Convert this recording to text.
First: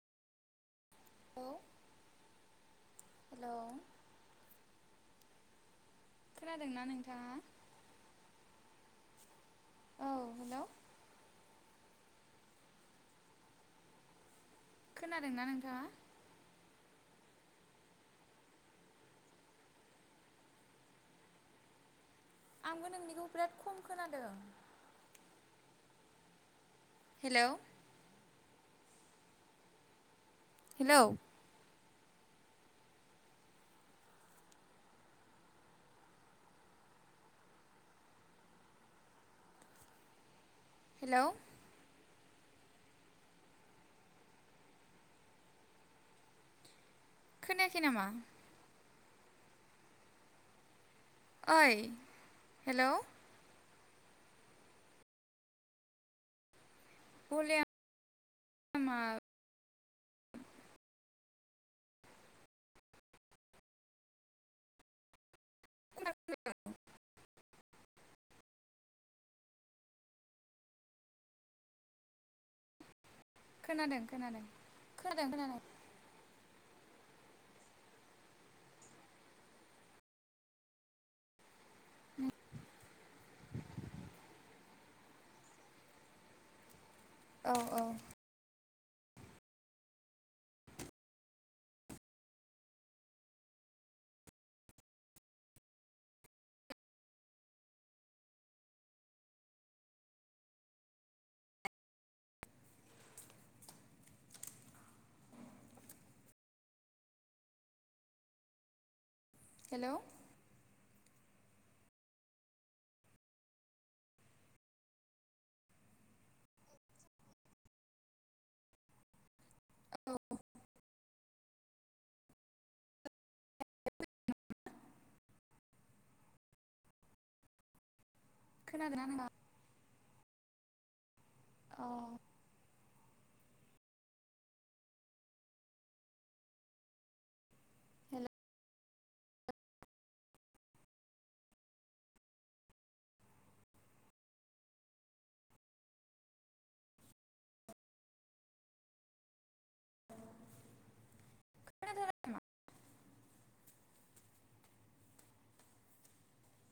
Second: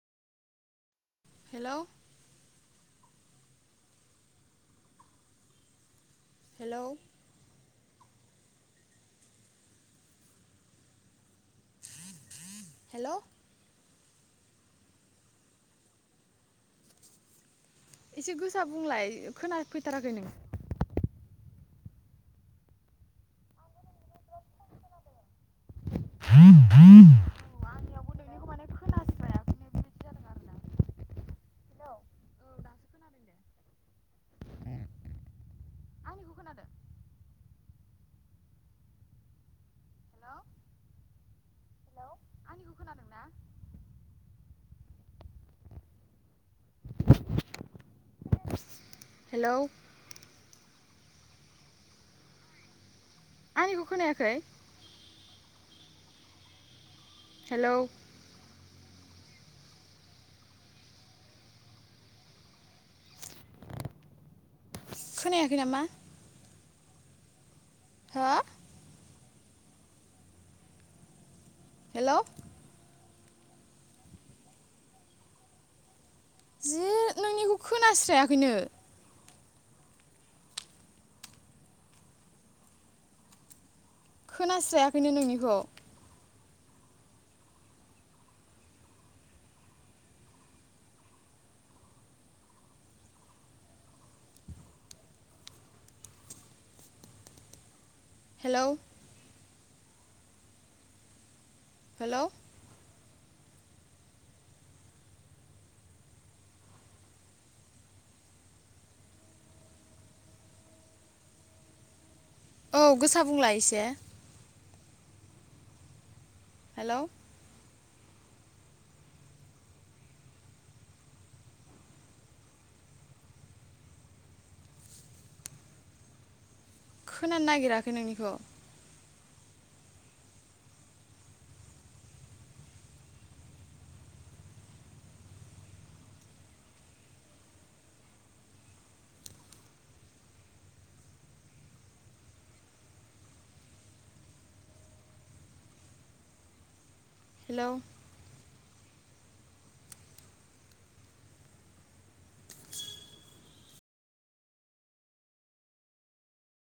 औ। Hello hello. Hello खोनादोंना नोंथाङा औ हेलौ। हेलौ। खोनादोंना नोंथाङा? एसे गोसा बुंलाय खोनाफैथाराखै नों। आंबो नोंनिखौ बिराद खम खोनादों। [inaudible] [inaudible] हेलौ। आंनियावबो नोंनिखौ माने खोनास्रायाखैनो बेबायदि जादों आरोना हेलौ। हेलौ औ दासो खोनादों दे आंनिखौ खोनादों हेलौ हेलौ। हेलौ आंनिखौ खोनादों ना? खोनायाखै नामा? हेलौ। ओइ हेलौ। आंनिखौ खोनायाखै? हेलौ भलेयामआ। खोनायाखै नामा? [unintelligible] हो? हेलौ। खोनादों खोनादों खोनादों खोनादों। जि नोंनिखौ खोनास्रायाखैनो। [inaudible] [inaudible] खोनास्रायाखैनो नोंनिखौ। औ औ। हेलौ। हेलौ। हेलौ। औ गोसा बुंलाय एसे। हेलौ। खोनानो नागिराखै नोंनिखौ खोनादोना नोंहा अ हेलौ हेलौ [unintelligible] नामा